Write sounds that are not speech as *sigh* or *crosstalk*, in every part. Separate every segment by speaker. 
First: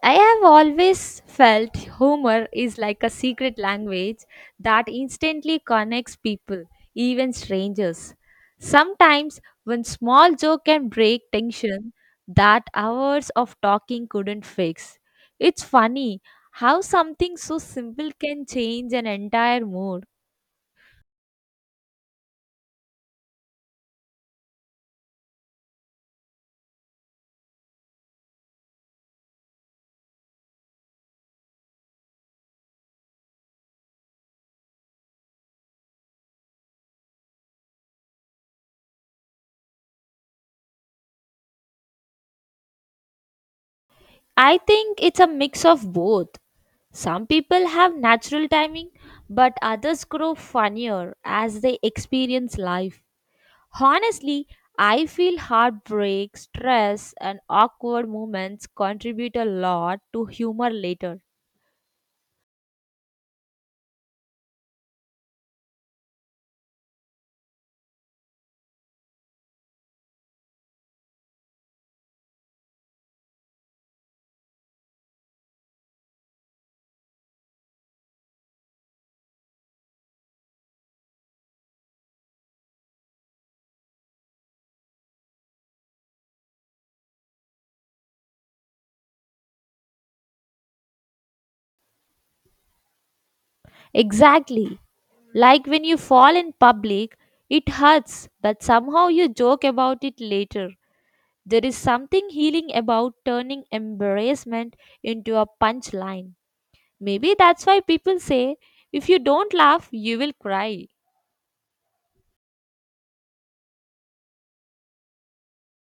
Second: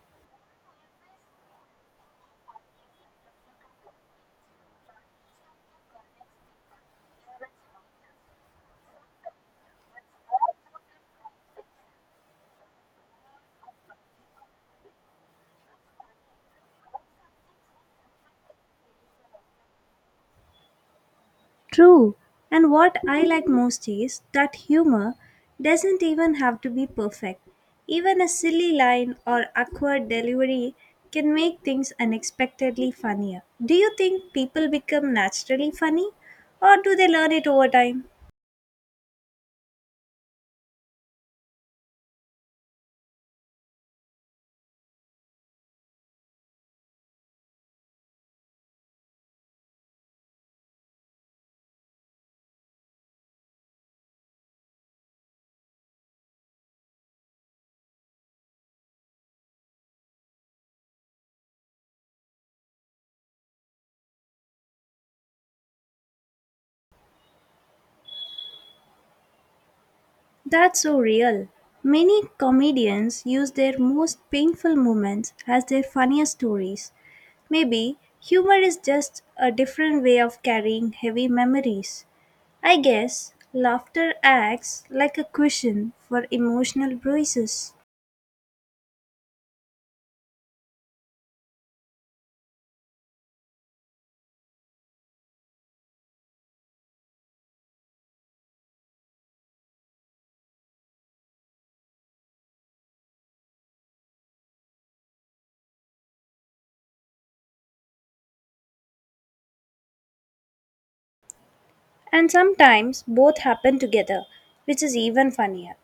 Speaker 1: I have always felt humor is like a secret language that instantly connects people, even strangers. Sometimes, one small joke can break tension that hours of talking couldn't fix. It's funny how something so simple can change an entire mood.
Speaker 2: True, and what I like most is that humor doesn't even have to be perfect. Even a silly line or awkward delivery can make things unexpectedly funnier. Do you think people become naturally funny or do they learn it over time?
Speaker 1: I think it's a mix of both. Some people have natural timing, but others grow funnier as they experience life. Honestly, I feel heartbreak, stress, and awkward moments contribute a lot to humor later.
Speaker 2: That's so real. Many comedians use their most painful moments as their funniest stories. Maybe humor is just a different way of carrying heavy memories. I guess laughter acts like a cushion for emotional bruises.
Speaker 1: Exactly. Like when you fall in public, it hurts, but somehow you joke about it later. There is something healing about turning embarrassment into a punchline. Maybe that's why people say if you don't laugh, you will cry.
Speaker 2: And sometimes both happen together, which is even funnier.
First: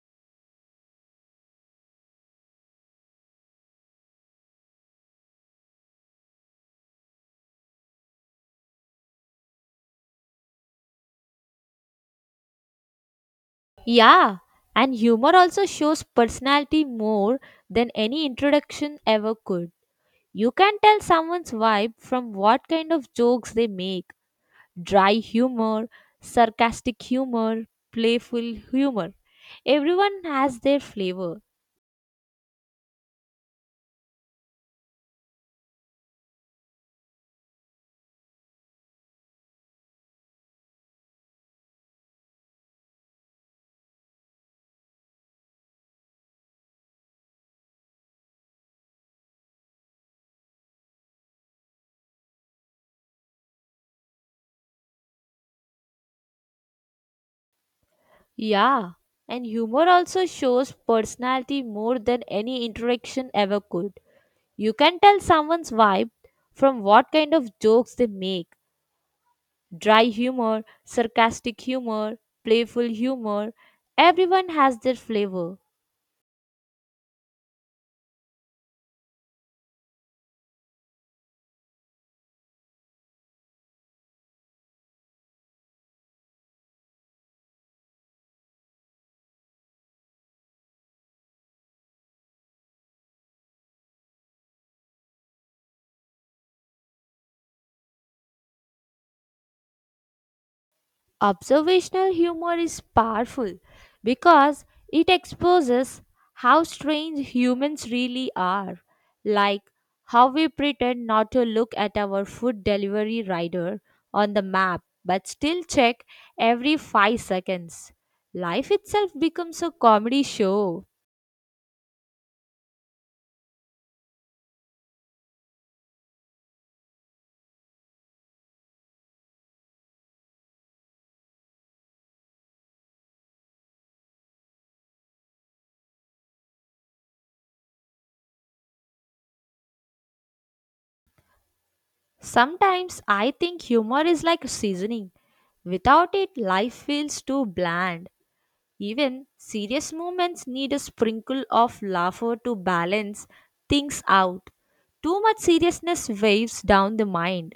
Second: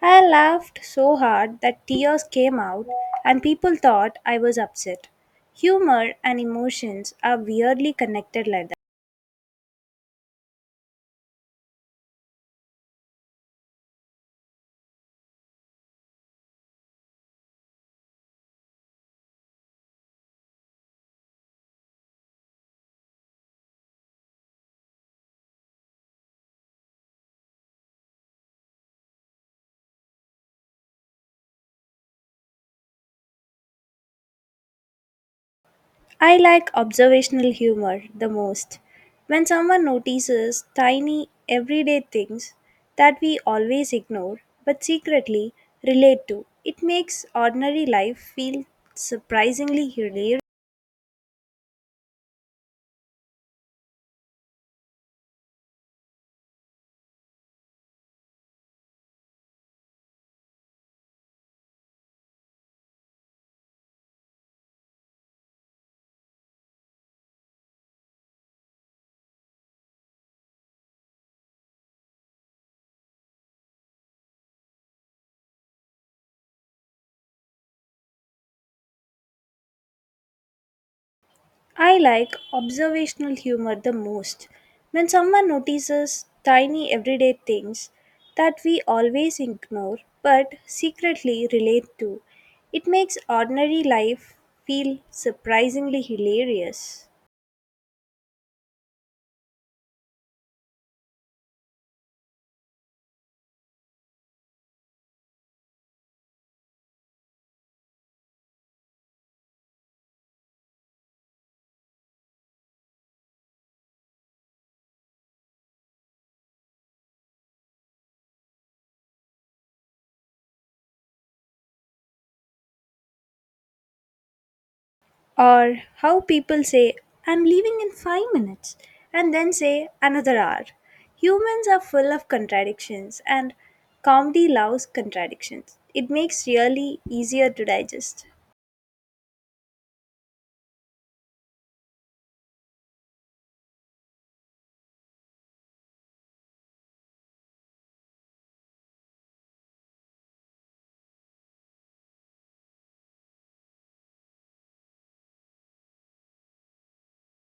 Speaker 2: I laughed so hard that tears came out and people thought I was upset. Humor and emotions are weirdly connected like that.
Speaker 1: Yeah, and humor also shows personality more than any introduction ever could. You can tell someone's vibe from what kind of jokes they make dry humor, sarcastic humor, playful humor. Everyone has their flavor.
Speaker 2: I like observational humor the most. When someone notices tiny everyday things that we always ignore but secretly relate to, it makes ordinary life feel surprisingly hilarious.
Speaker 1: Yeah, and humor also shows personality more than any interaction ever could. You can tell someone's vibe from what kind of jokes they make dry humor, sarcastic humor, playful humor. Everyone has their flavor.
Speaker 2: I like observational humor the most. When someone notices tiny everyday things that we always ignore but secretly relate to, it makes ordinary life feel surprisingly hilarious.
Speaker 1: Observational humor is powerful because it exposes how strange humans really are, like how we pretend not to look at our food delivery rider on the map but still check every 5 seconds. Life itself becomes a comedy show.
Speaker 2: Or how people say, I'm leaving in 5 minutes, and then say, another hour. Humans are full of contradictions, and comedy loves contradictions. It makes really easier to digest.
Speaker 1: Sometimes I think humor is like seasoning. Without it, life feels too bland. Even serious moments need a sprinkle of laughter to balance things out. Too much seriousness waves down the mind.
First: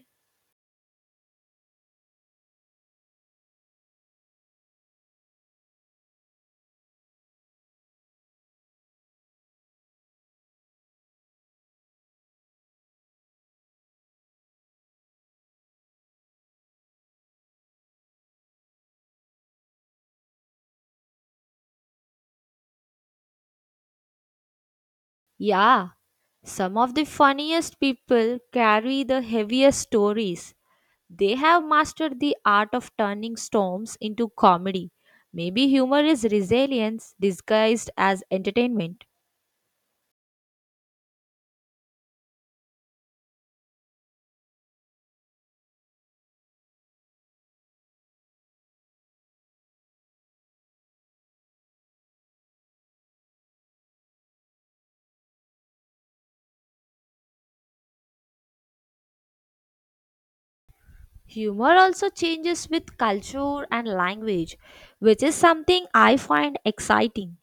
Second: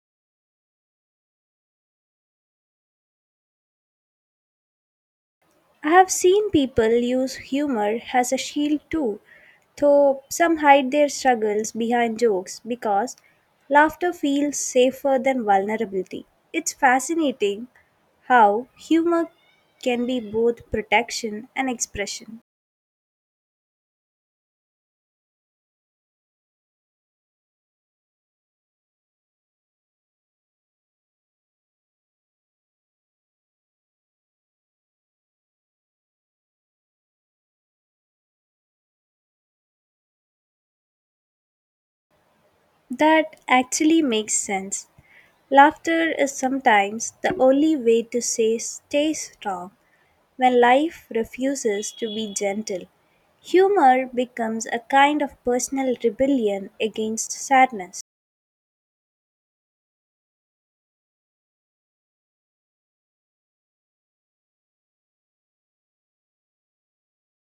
Speaker 2: I have seen people use humor as a shield too, though some hide their struggles behind jokes because laughter feels safer than vulnerability. It's fascinating how humor can be both protection and expression.
Speaker 1: Yeah, some of the funniest people carry the heaviest stories. They have mastered the art of turning storms into comedy. Maybe humor is resilience disguised as entertainment.
Speaker 2: That actually makes sense. Laughter is sometimes the only way to say stay strong when life refuses to be gentle. Humor becomes a kind of personal rebellion against sadness.
Speaker 1: Humor also changes with culture and language, which is something I find exciting.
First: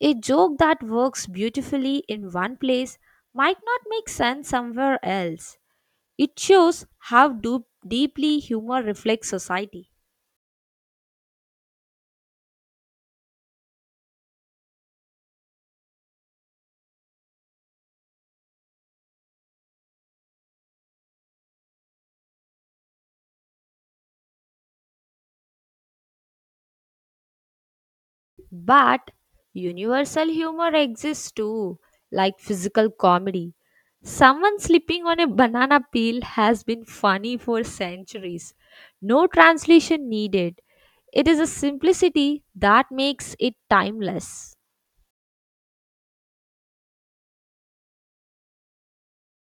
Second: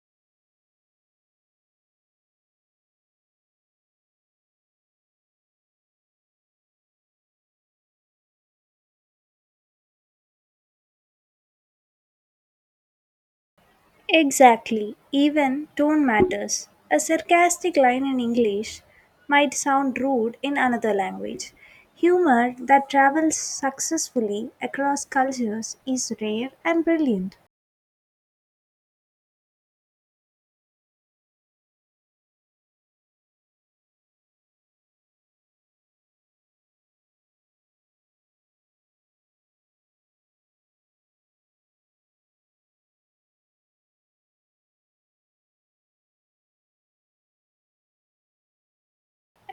Speaker 1: A joke that works beautifully in one place might not make sense somewhere else. It shows how deeply humor reflects society.
Speaker 2: Exactly, even tone matters. A sarcastic line in English might sound rude in another language. Humor that travels successfully across cultures is rare and brilliant.
Speaker 1: But universal humor exists too, like physical comedy. Someone slipping on a banana peel has been funny for centuries. No translation needed. It is a simplicity that makes it timeless.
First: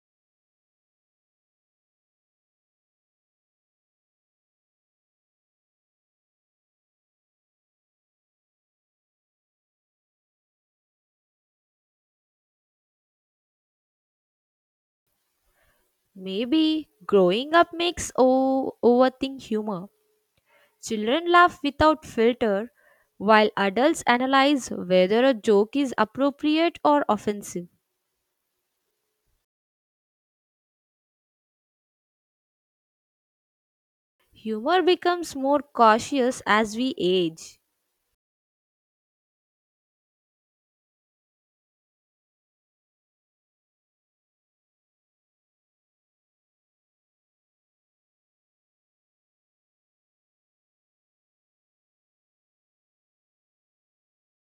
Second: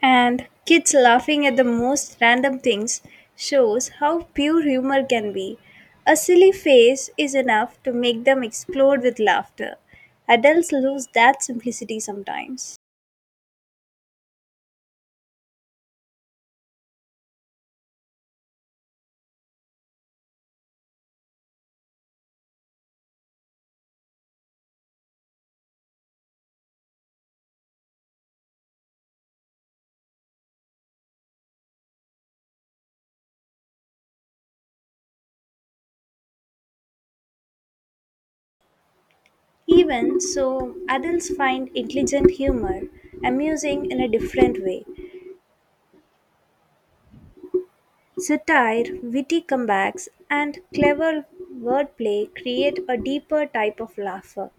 Speaker 2: And kids laughing at the most random things shows how pure humor can be. A silly face is enough to make them explode with laughter. Adults lose that simplicity sometimes.
Speaker 1: Maybe growing up makes overthink humor. Children laugh without filter, while adults analyze whether a joke is appropriate or offensive. Humor becomes more cautious as we age.
Speaker 2: Even so, adults find intelligent humor amusing in a different way. Satire, witty comebacks, and clever wordplay create a deeper type of laughter.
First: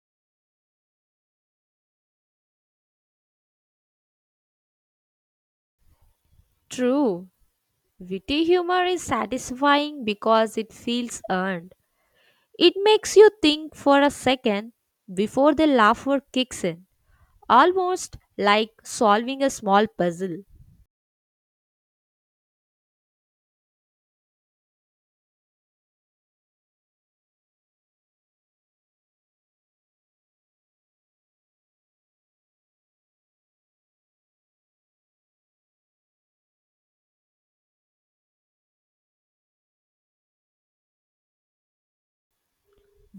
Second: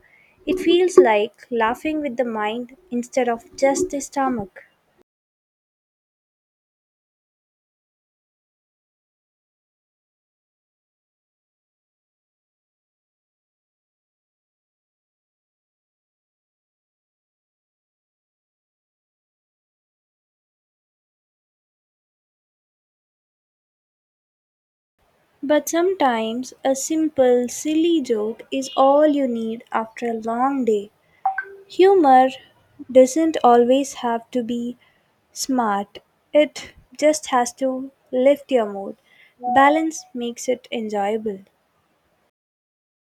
Speaker 2: It feels like laughing with the mind instead of just the stomach.
Speaker 1: True, witty humor is satisfying because it feels earned. It makes you think for a second before the laughter kicks in, almost like solving a small puzzle.
Speaker 2: But sometimes a simple, silly joke is all you need after a long day. Humor doesn't always have to be smart, it just has to lift your mood. Balance makes it enjoyable.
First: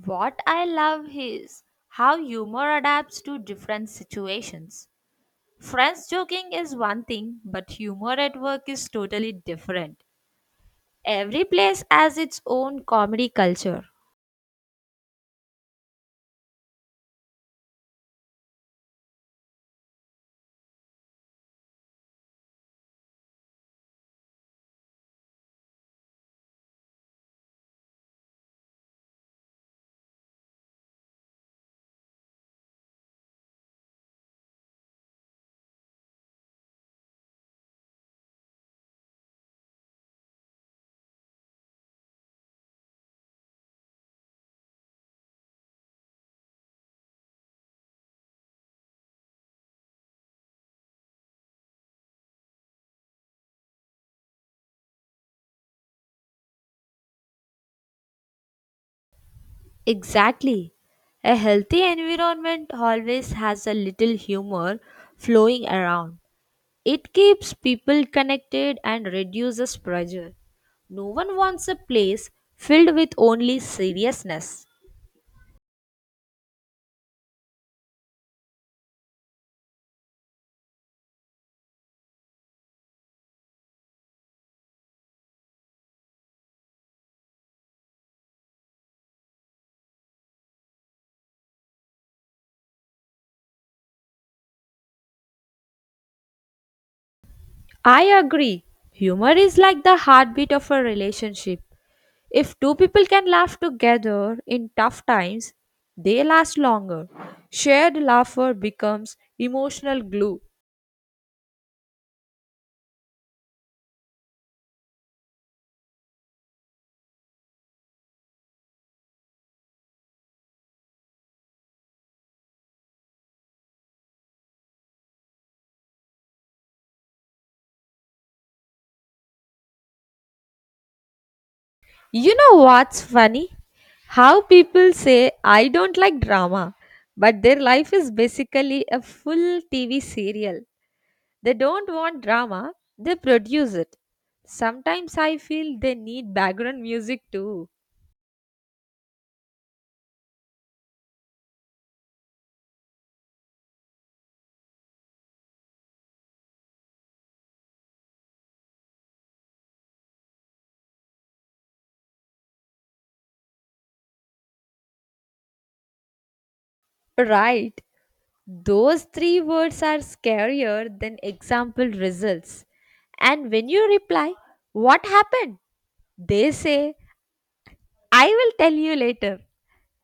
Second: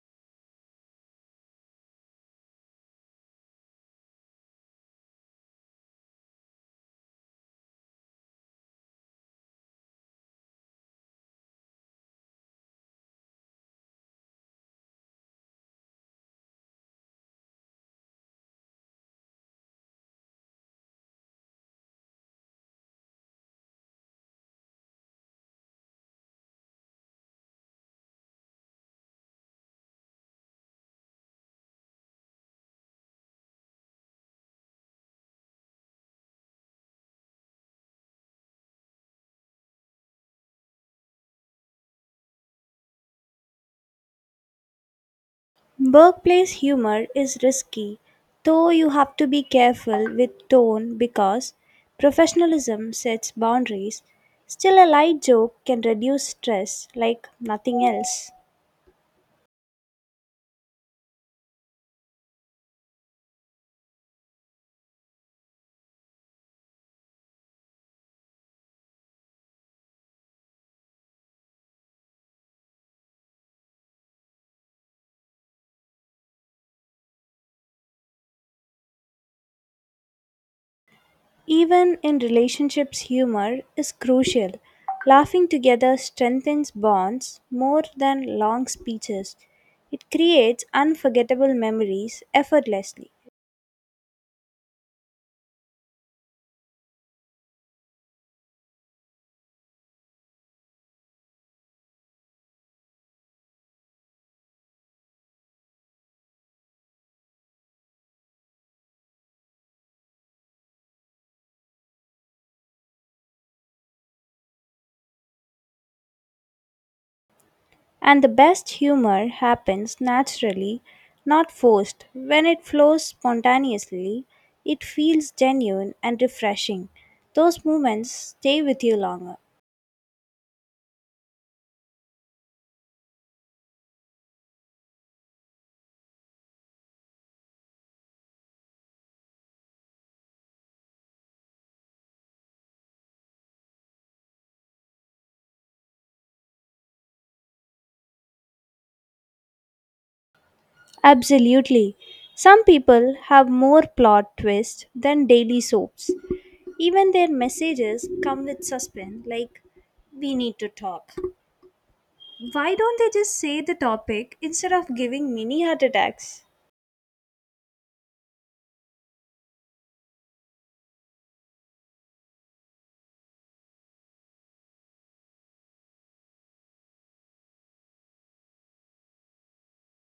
Speaker 1: What I love is how humor adapts to different situations. Friends joking is one thing, but humor at work is totally different. Every place has its own comedy culture.
Speaker 2: Workplace humor is risky, though you have to be careful with tone because professionalism sets boundaries. Still, a light joke can reduce stress like nothing else.
Speaker 1: Exactly. A healthy environment always has a little humor flowing around. It keeps people connected and reduces pressure. No one wants a place filled with only seriousness.
Speaker 2: Even in relationships, humor is crucial. Laughing together strengthens bonds more than long speeches. It creates unforgettable memories effortlessly.
Speaker 1: I agree. Humor is like the heartbeat of a relationship. If two people can laugh together in tough times, they last longer. Shared laughter becomes emotional glue.
Speaker 2: And the best humor happens naturally, not forced. When it flows spontaneously, it feels genuine and refreshing. Those moments stay with you longer.
Speaker 1: You know what's funny? How people say, I don't like drama, but their life is basically a full TV serial. They don't want drama, they produce it. Sometimes I feel they need background music too.
Speaker 2: Absolutely. Some people have more plot twists than daily soaps. Even their messages come with suspense, like, we need to talk. Why don't they just say the topic instead of giving mini heart attacks?
Speaker 1: Right. Those three words are scarier than example results. And when you reply, what happened? They say, I will tell you later.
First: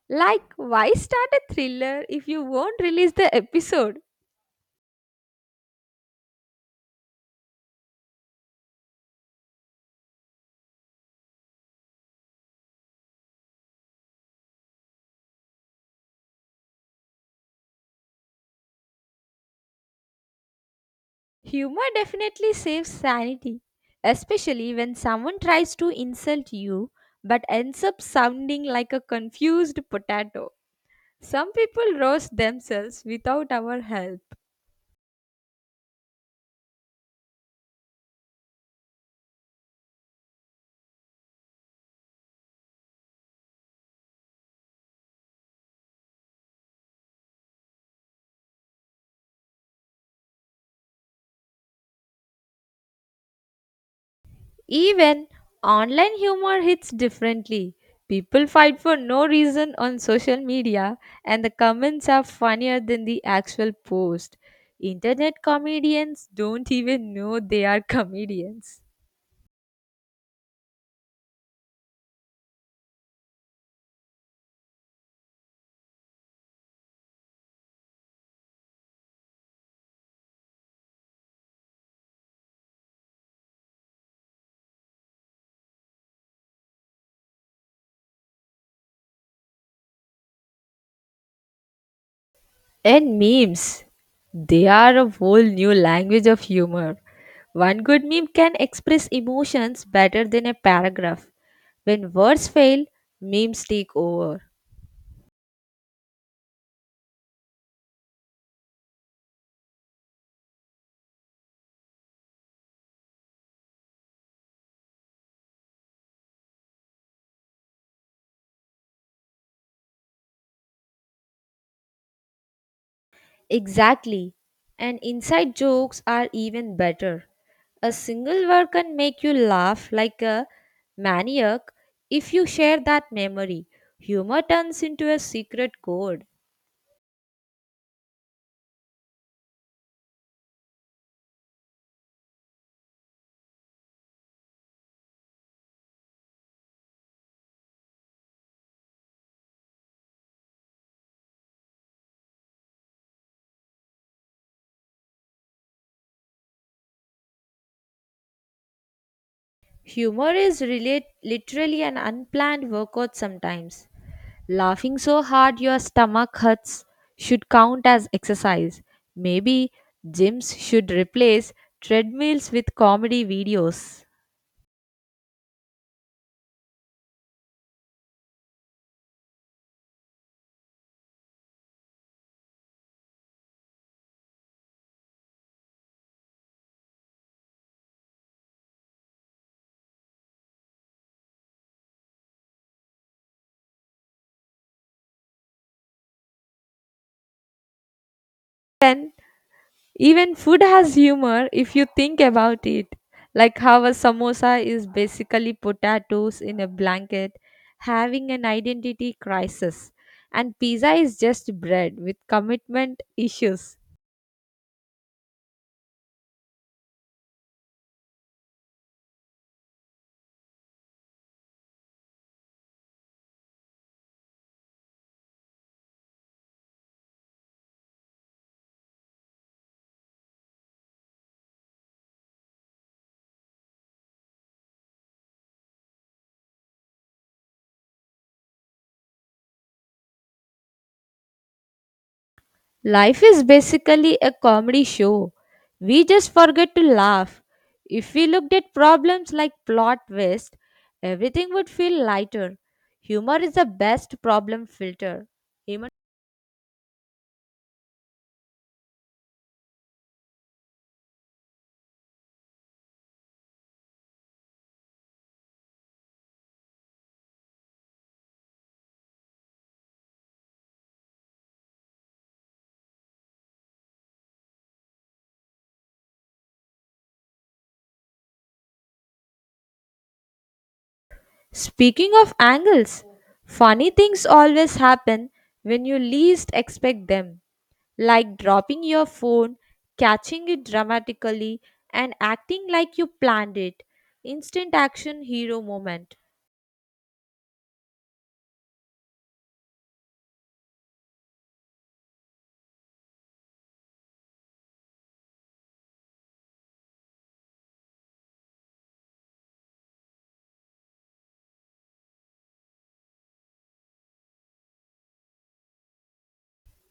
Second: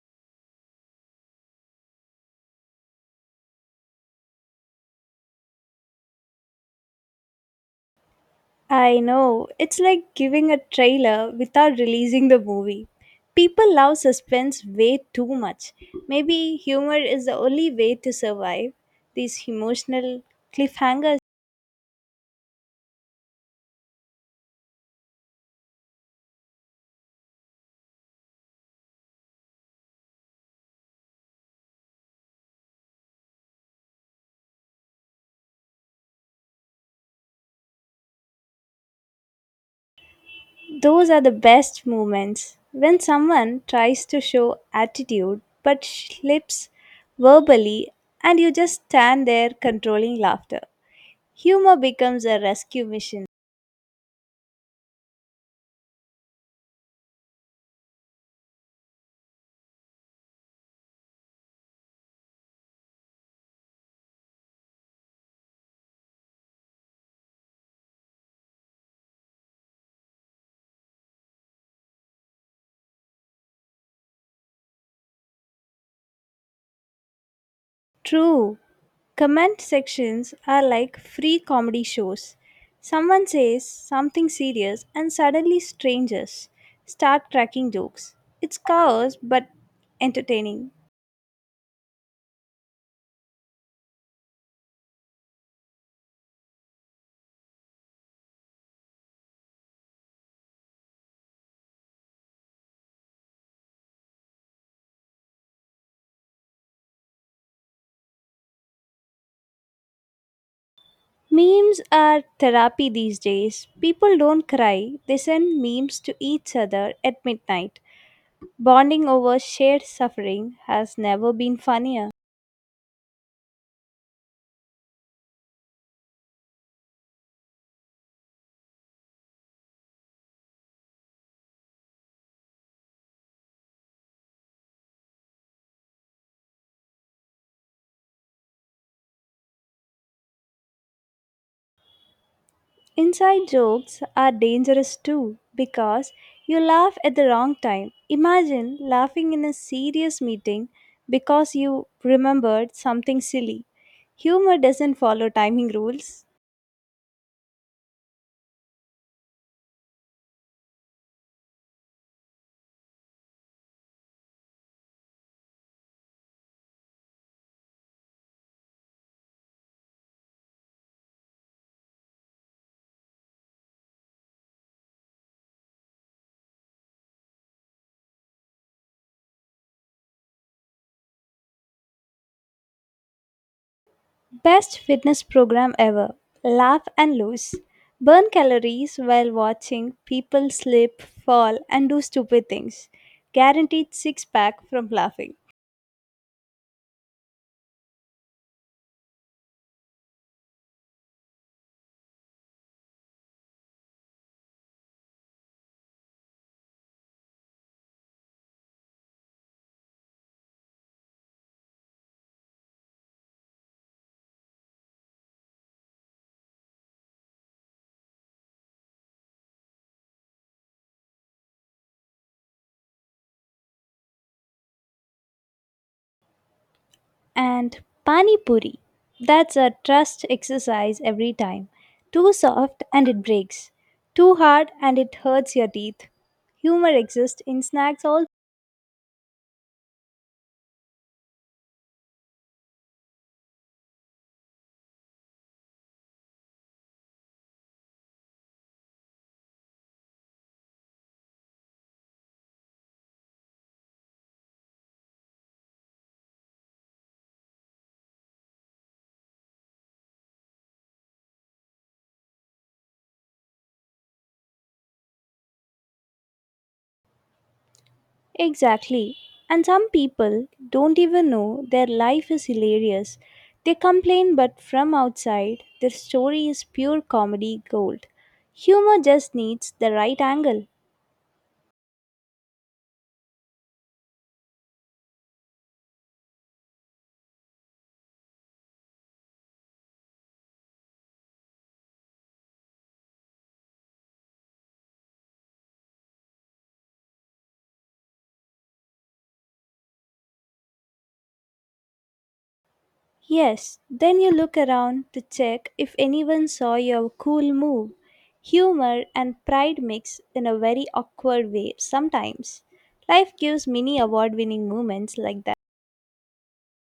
Speaker 1: Like, why start a thriller if you won't release the episode?
Speaker 2: I know, it's like giving a trailer without releasing the movie. People love suspense way too much. Maybe humor is the only way to survive these emotional cliffhangers.
Speaker 1: Humor definitely saves sanity, especially when someone tries to insult you but ends up sounding like a confused potato. Some people roast themselves without our help.
Speaker 2: Those are the best moments when someone tries to show attitude but slips verbally, and you just stand there controlling laughter. Humor becomes a rescue mission.
Speaker 1: Even online humor hits differently. People fight for no reason on social media, and the comments are funnier than the actual post. Internet comedians don't even know they are *laughs* comedians.
Speaker 2: True, comment sections are like free comedy shows. Someone says something serious, and suddenly strangers start cracking jokes. It's chaos but entertaining.
Speaker 1: And memes, they are a whole new language of humor. One good meme can express emotions better than a paragraph. When words fail, memes take over.
Speaker 2: Memes are therapy these days. People don't cry, they send memes to each other at midnight. Bonding over shared suffering has never been funnier.
Speaker 1: Exactly. And inside jokes are even better. A single word can make you laugh like a maniac if you share that memory. Humor turns into a secret code.
Speaker 2: Inside jokes are dangerous too because you laugh at the wrong time. Imagine laughing in a serious meeting because you remembered something silly. Humor doesn't follow timing rules.
Speaker 1: Humor is relate, literally an unplanned workout sometimes. Laughing so hard your stomach hurts should count as exercise. Maybe gyms should replace treadmills with comedy videos.
Speaker 2: Best fitness program ever. Laugh and lose. Burn calories while watching people slip, fall, and do stupid things. Guaranteed six pack from laughing.
Speaker 1: Then even food has humor if you think about it. Like how a samosa is basically potatoes in a blanket having an identity crisis, and pizza is just bread with commitment issues.
Speaker 2: And Pani Puri. That's a trust exercise every time. Too soft and it breaks. Too hard and it hurts your teeth. Humor exists in snacks also.
Speaker 1: Life is basically a comedy show. We just forget to laugh. If we looked at problems like plot twist, everything would feel lighter. Humor is the best problem filter.
Speaker 2: Exactly. And some people don't even know their life is hilarious. They complain, but from outside, their story is pure comedy gold. Humor just needs the right angle.
Speaker 1: Speaking of angles, funny things always happen when you least expect them, like dropping your phone, catching it dramatically, and acting like you planned it. Instant action hero moment.
Speaker 2: Yes, then you look around to check if anyone saw your cool move. Humor and pride mix in a very awkward way sometimes. Life gives many award winning moments like that.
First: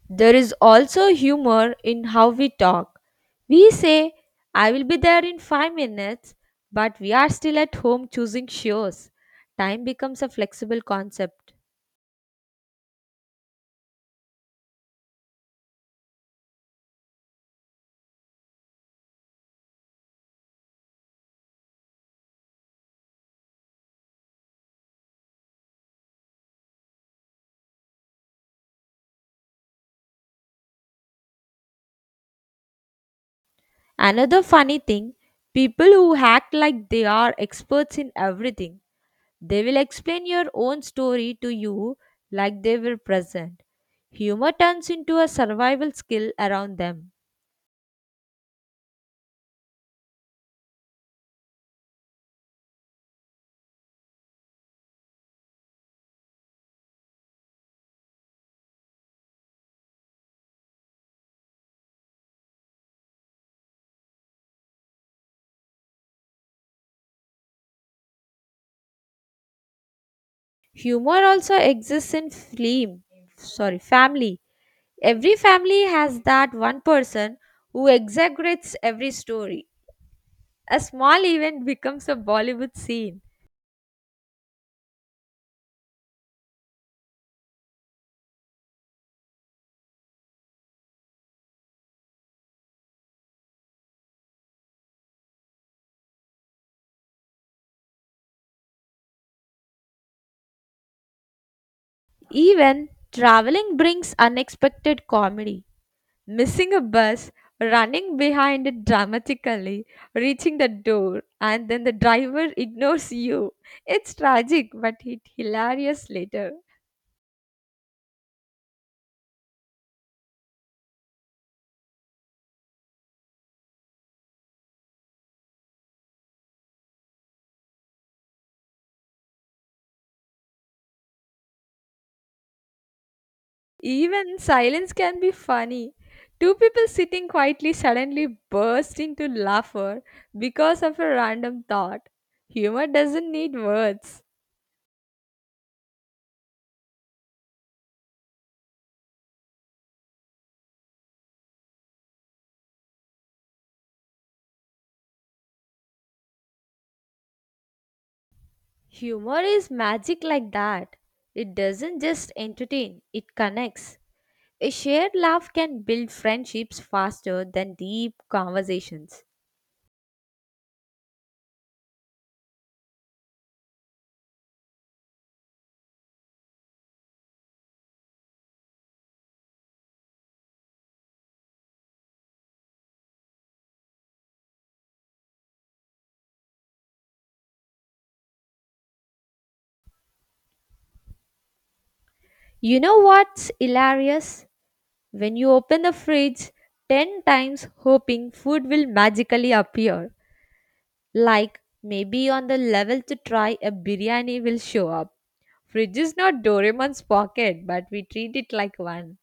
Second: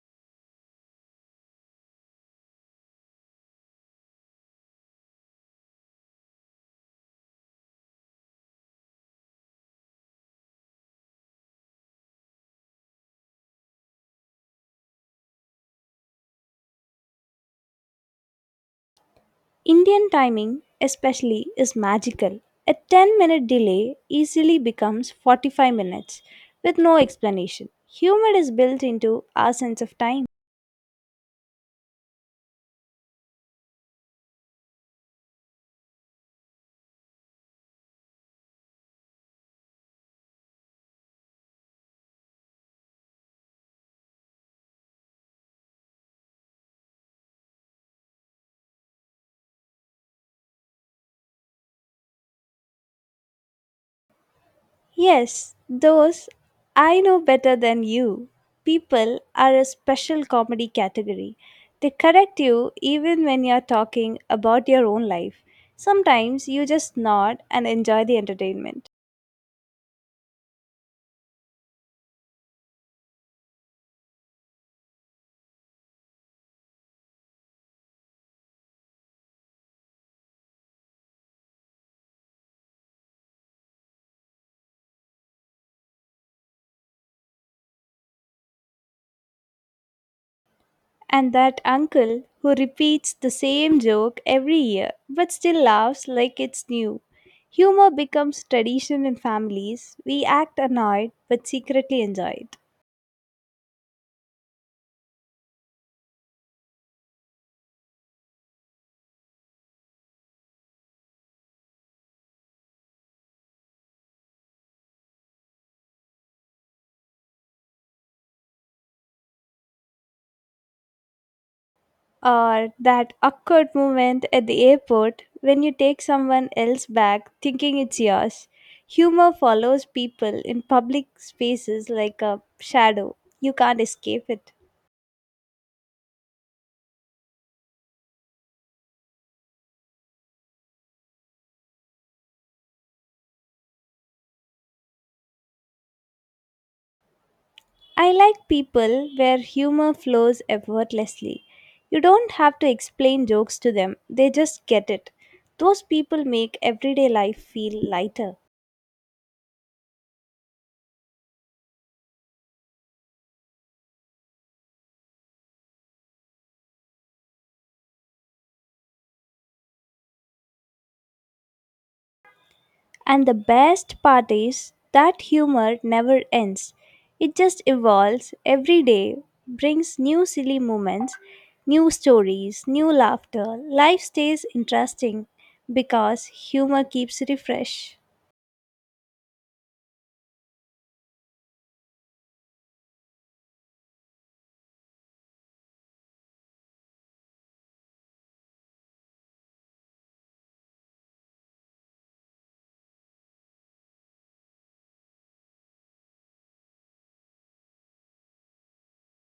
Speaker 1: There is also humor in how we talk. We say, I will be there in 5 minutes, but we are still at home choosing shows. Time becomes a flexible concept.
Speaker 2: Indian timing, especially, is magical. A 10-minute delay easily becomes 45 minutes with no explanation. Humor is built into our sense of time.
Speaker 1: Another funny thing, people who act like they are experts in everything. They will explain your own story to you like they were present. Humor turns into a survival skill around them.
Speaker 2: Yes, those I know better than you people are a special comedy category. They correct you even when you're talking about your own life. Sometimes you just nod and enjoy the entertainment.
Speaker 1: Humor also exists in film, sorry, family. Every family has that one person who exaggerates every story. A small event becomes a Bollywood scene.
Speaker 2: And that uncle who repeats the same joke every year but still laughs like it's new. Humor becomes tradition in families. We act annoyed but secretly enjoy it.
Speaker 1: Even traveling brings unexpected comedy. Missing a bus, running behind it dramatically, reaching the door, and then the driver ignores you. It's tragic, but it hilarious later.
Speaker 2: Or that awkward moment at the airport when you take someone else's bag thinking it's yours. Humor follows people in public spaces like a shadow. You can't escape
Speaker 1: Even
Speaker 2: it.
Speaker 1: silence can be funny. Two people sitting quietly suddenly burst into laughter because of a random thought. Humor doesn't need words.
Speaker 2: I like people where humor flows effortlessly. You don't have to explain jokes to them, they just get it. Those people make everyday life feel lighter.
Speaker 1: Humor is magic like that. It doesn't just entertain, it connects. A shared laugh can build friendships faster than deep conversations.
Speaker 2: And the best part is that humor never ends, it just evolves every day, brings new silly moments, new stories, new laughter. Life stays interesting because humor keeps refresh.
Speaker 1: You know what's hilarious? When you open the fridge 10 times hoping food will magically appear, like maybe on the level to try a biryani will show up. Fridge is not Doraemon's pocket, but we treat it like one.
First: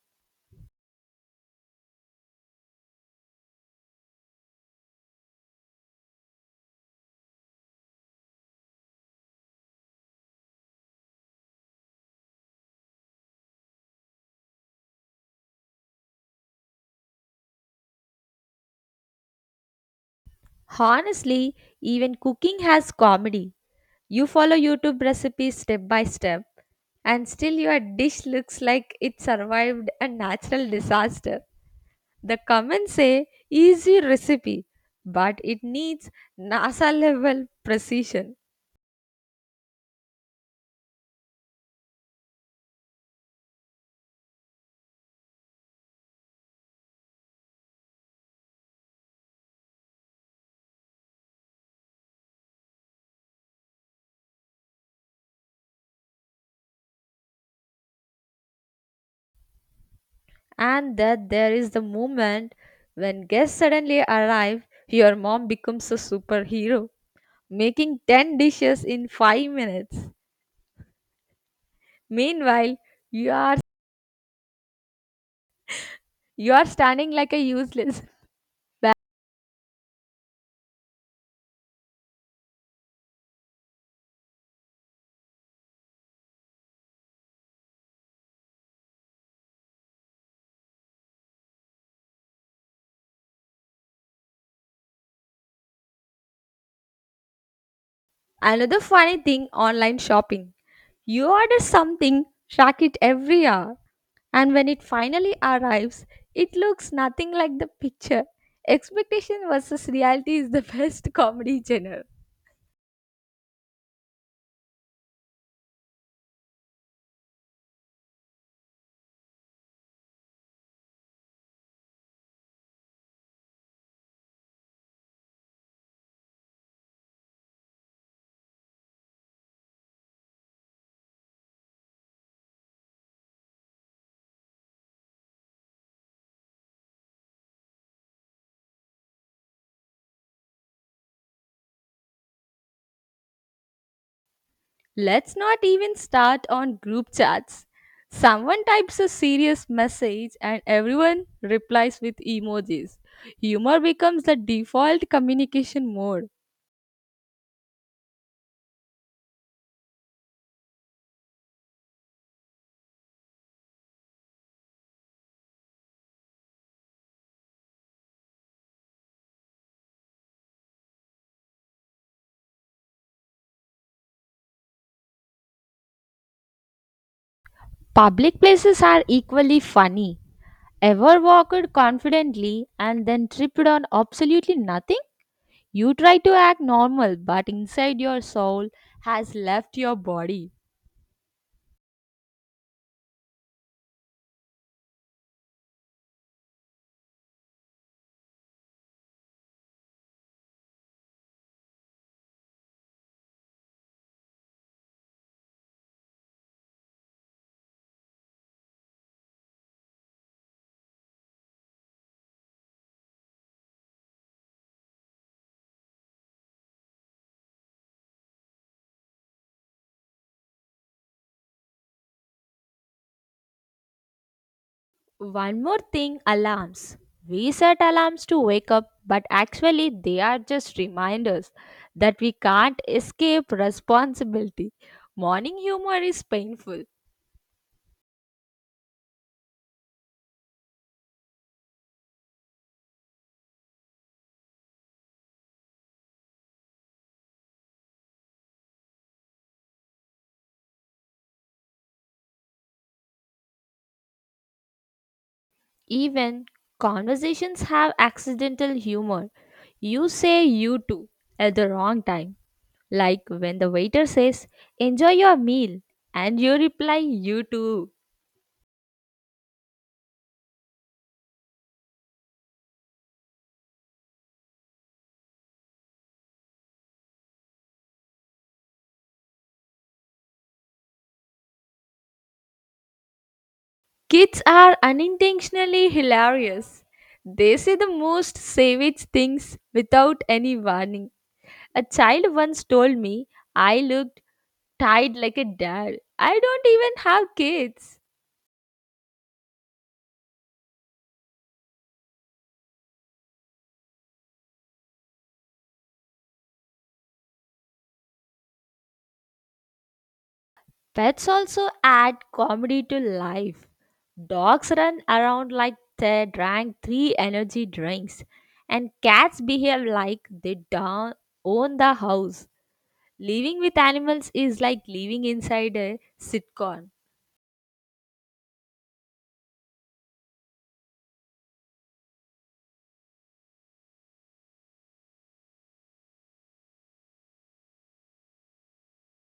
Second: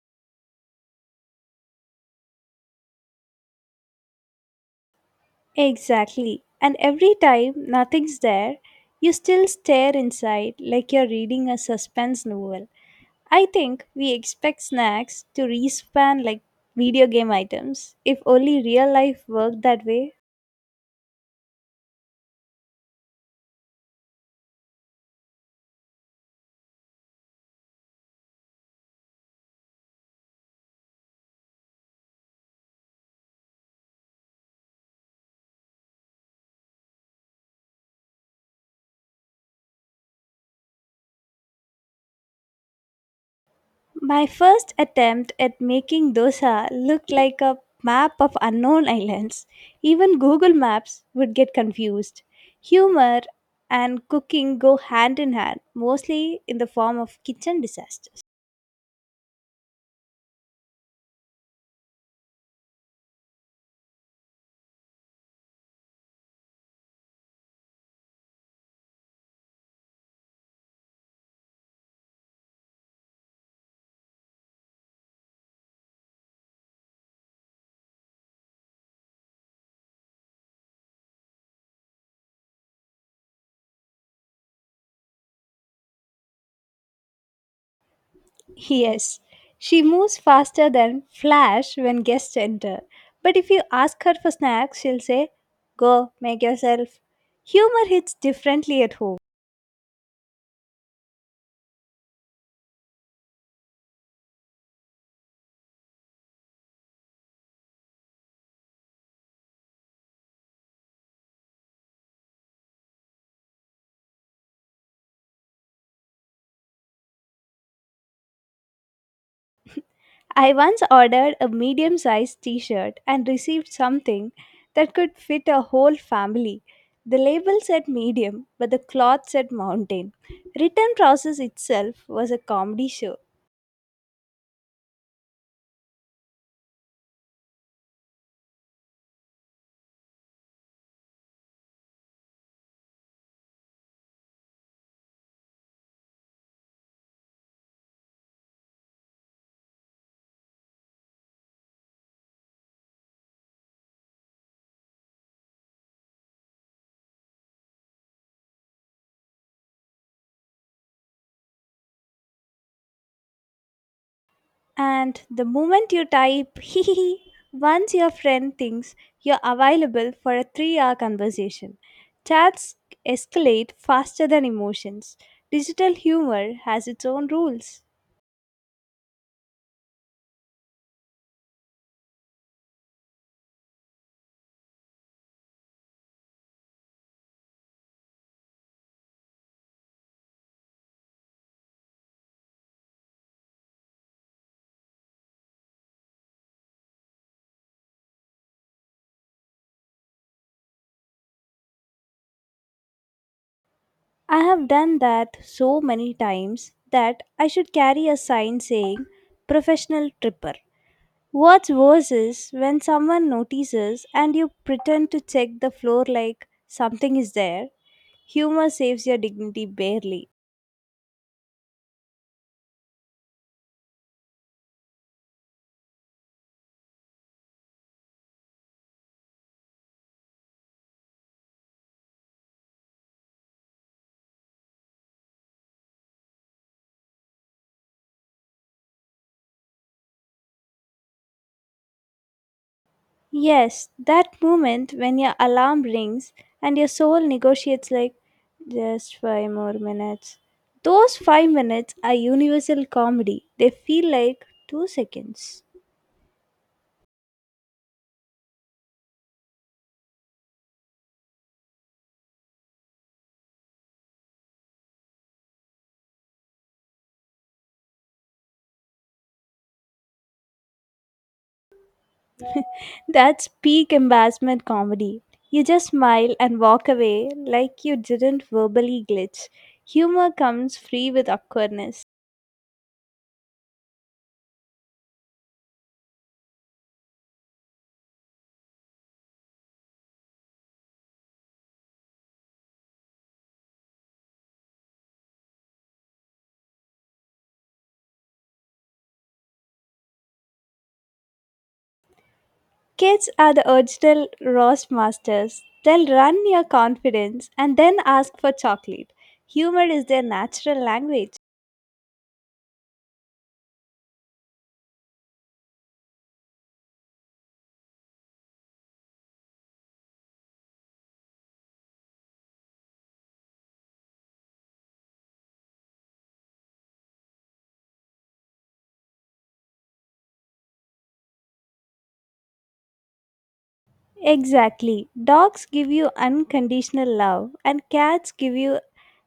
Speaker 2: Exactly. And every time nothing's there, you still stare inside like you're reading a suspense novel. I think we expect snacks to respan like video game items. If only real life worked that way.
Speaker 1: Honestly, even cooking has comedy. You follow YouTube recipes step by step, and still your dish looks like it survived a natural disaster. The comments say easy recipe, but it needs NASA level precision.
Speaker 2: My first attempt at making dosa looked like a map of unknown *laughs* islands. Even Google Maps would get confused. Humor and cooking go hand in hand, mostly in the form of kitchen disaster.
Speaker 1: And that there is the moment when guests suddenly arrive, your mom becomes a superhero, making 10 dishes in 5 minutes. Meanwhile, you are you are standing like a useless.
Speaker 2: Yes, she moves faster than Flash when guests enter. But if you ask her for snacks, she'll say, Go, make yourself. Humor hits
Speaker 1: Another
Speaker 2: differently at
Speaker 1: funny
Speaker 2: home.
Speaker 1: thing, online shopping. You order something, track it every hour, and when it finally arrives, it looks nothing like the picture. Expectation versus reality is the *laughs* best comedy genre.
Speaker 2: I once ordered a medium sized t shirt and received something that could fit a whole family. The label said medium, but the cloth said mountain. Return process itself was a comedy show.
Speaker 1: Let's not even start on group chats. Someone types a serious message and everyone replies with emojis. Humor becomes the default communication mode.
Speaker 2: And the moment you type *laughs* hee hee hee, once your friend thinks you're available for a 3 hour conversation. Chats escalate faster than emotions. Digital humor has its own rules.
Speaker 1: Public places are equally funny. Ever walked confidently and then tripped on absolutely nothing? You try to act normal, but inside your soul has left your body.
Speaker 2: I have done that so many times that I should carry a sign saying professional tripper. What's worse is when someone notices and you pretend to check the floor like something is there. Humor saves your dignity barely.
Speaker 1: One more thing, alarms. We set alarms to wake up, but actually, they are just reminders that we can't escape responsibility. Morning humor is painful.
Speaker 2: Yes, that moment when your alarm rings and your soul negotiates like just 5 more minutes. Those 5 minutes are universal comedy. They feel like 2 seconds.
Speaker 1: Even conversations have accidental humor. You say you too at the wrong time. Like when the waiter says, enjoy your meal, and you reply, you too.
Speaker 2: That's peak embarrassment comedy. You just smile and walk away like you didn't verbally glitch. Humor comes free with awkwardness.
Speaker 1: Kids are unintentionally hilarious. They say the most savage things without any warning. A child once told me I looked tied like a dad. I don't even have kids.
Speaker 2: Kids are the original roast masters. They'll run your confidence and then ask for chocolate. Humor is their natural
Speaker 1: Pets
Speaker 2: language.
Speaker 1: also add comedy to life. Dogs run around like they drank three energy drinks, and cats behave like they don't own the house. Living with animals is like living inside a sitcom.
Speaker 2: Exactly. Dogs give you unconditional love, and cats give you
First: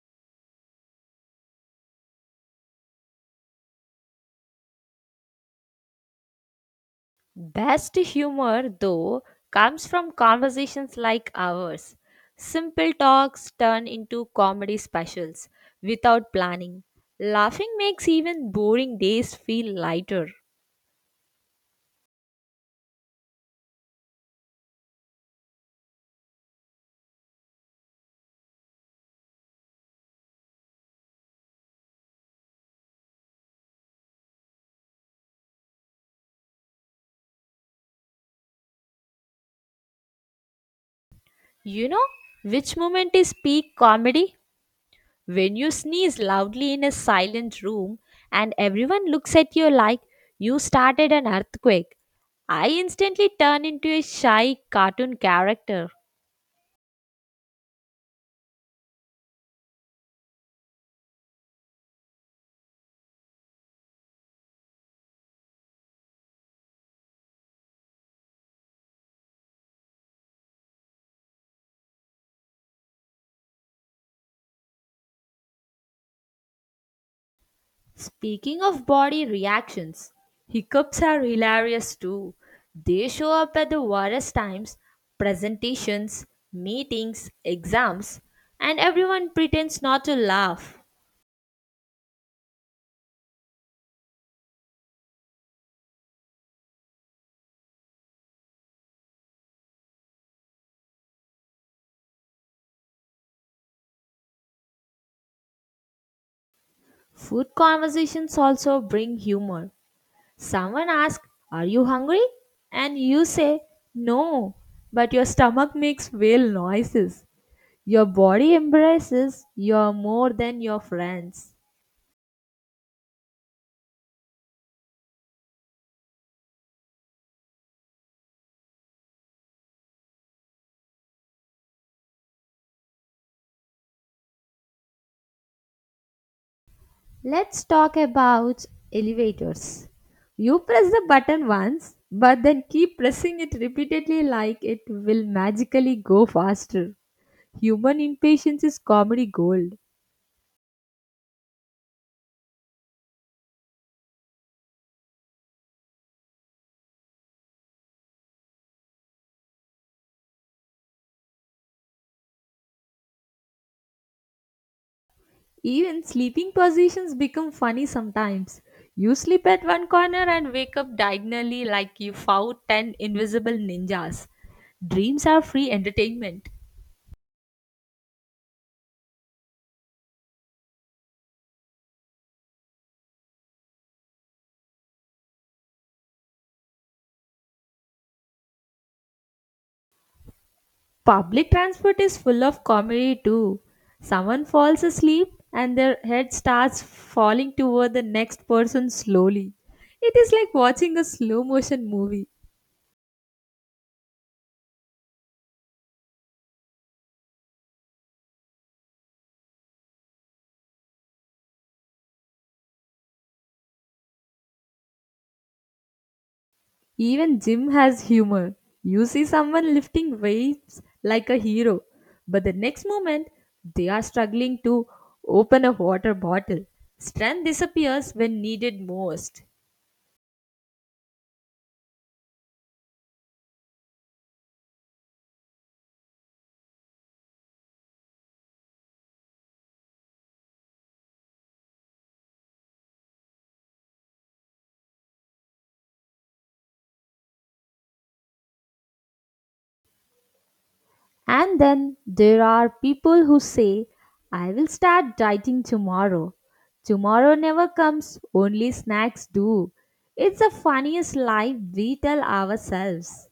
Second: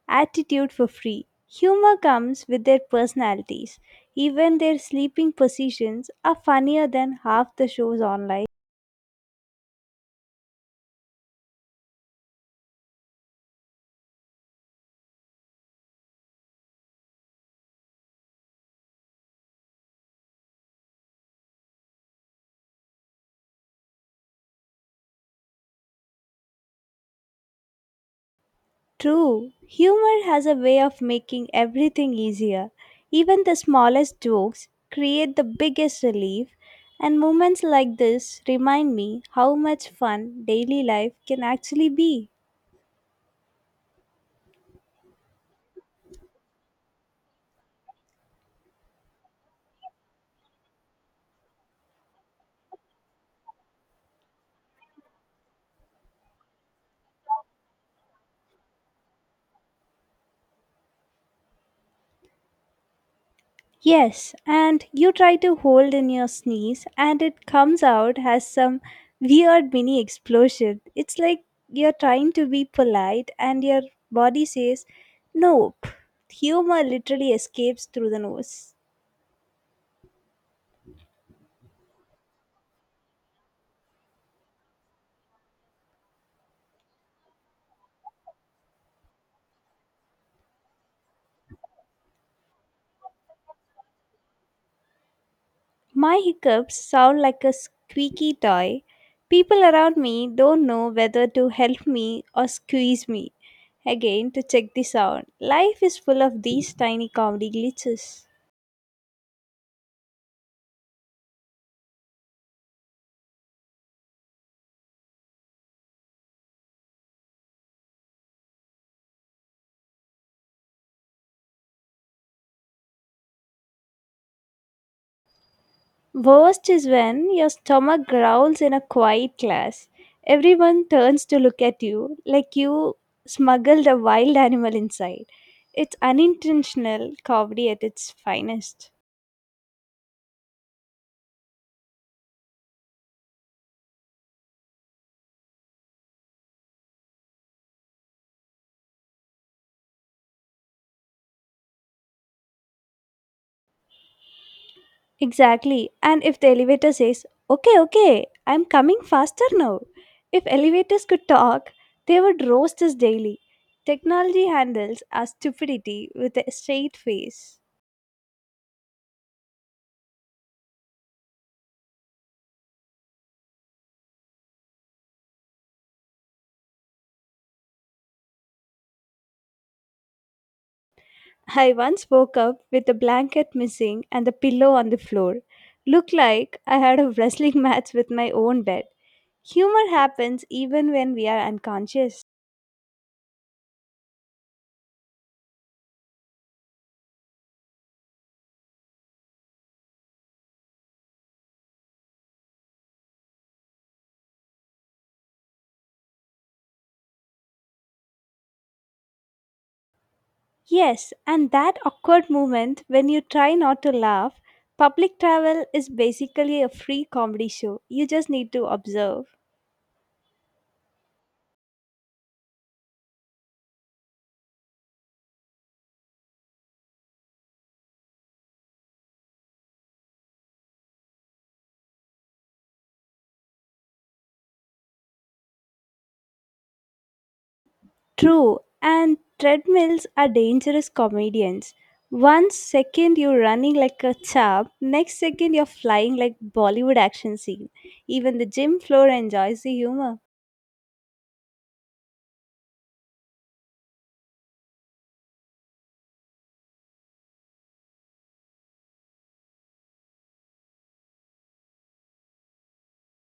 Speaker 2: attitude for free. Humor comes with their personalities. Even their sleeping positions are funnier than half the
Speaker 1: Best
Speaker 2: shows online.
Speaker 1: humor, though, comes from conversations like ours. Simple talks turn into comedy specials without planning. Laughing makes even boring days feel lighter.
Speaker 2: True, humor has a way of making everything easier. Even the smallest jokes create the biggest relief, and moments like this remind me how much fun daily life can
Speaker 1: You
Speaker 2: actually
Speaker 1: know,
Speaker 2: be.
Speaker 1: which moment is peak comedy? When you sneeze loudly in a silent room and everyone looks at you like you started an earthquake. I instantly turn into a shy cartoon character.
Speaker 2: Yes, and you try to hold in your sneeze, and it comes out as some weird mini explosion. It's like you're trying to be polite, and your body says, Nope. Humor literally escapes through the
Speaker 1: Speaking
Speaker 2: nose.
Speaker 1: of body reactions, hiccups are hilarious too. They show up at the worst times, presentations, meetings, exams, and everyone pretends not to laugh.
Speaker 2: My hiccups sound like a squeaky toy. People around me don't know whether to help me or squeeze me again to check the sound. Life is full of these tiny comedy
Speaker 1: Food
Speaker 2: glitches.
Speaker 1: conversations also bring humor. Someone asks, are you hungry? And you say, no, but your stomach makes whale noises. Your body embraces you more than your friends.
Speaker 2: Worst is when your stomach growls in a quiet class. Everyone turns to look at you like you smuggled a wild animal inside. It's unintentional
Speaker 1: Let's
Speaker 2: comedy at
Speaker 1: talk
Speaker 2: its
Speaker 1: about
Speaker 2: finest.
Speaker 1: elevators. You press the button once, but then keep pressing it repeatedly like it will magically go faster. Human impatience is comedy gold.
Speaker 2: Exactly. And if the elevator says, okay, okay, I'm coming faster now. If elevators could talk, they would roast us daily. Technology handles our
Speaker 1: Even
Speaker 2: stupidity with a
Speaker 1: sleeping
Speaker 2: straight
Speaker 1: positions become
Speaker 2: face.
Speaker 1: funny sometimes. You sleep at one corner and wake up diagonally like you fought 10 invisible ninjas. Dreams are free entertainment.
Speaker 2: I once woke up with the blanket missing and the pillow on the floor. Looked like I had a wrestling *laughs* match with my own bed. Humor happens even when we are
Speaker 1: Public transport is
Speaker 2: unconscious.
Speaker 1: full of comedy too. Someone falls asleep and their head starts falling toward the next person slowly. It is like watching a slow motion movie.
Speaker 2: Yes, and that awkward moment when you try not to laugh, public travel is basically a free
Speaker 1: Even
Speaker 2: comedy
Speaker 1: Jim
Speaker 2: show. You
Speaker 1: has
Speaker 2: just need
Speaker 1: humor.
Speaker 2: to
Speaker 1: You see
Speaker 2: observe.
Speaker 1: someone lifting weights like a hero, but the next moment they are struggling to open a water bottle. Strength disappears when needed most.
Speaker 2: True, and treadmills are dangerous comedians. One second you're running like a chap, next second you're flying like Bollywood action scene. Even the gym floor enjoys the humor.
Speaker 1: And then there are people who say, I will start dieting tomorrow. Tomorrow never comes, only snacks do. It's the funniest lie we tell ourselves.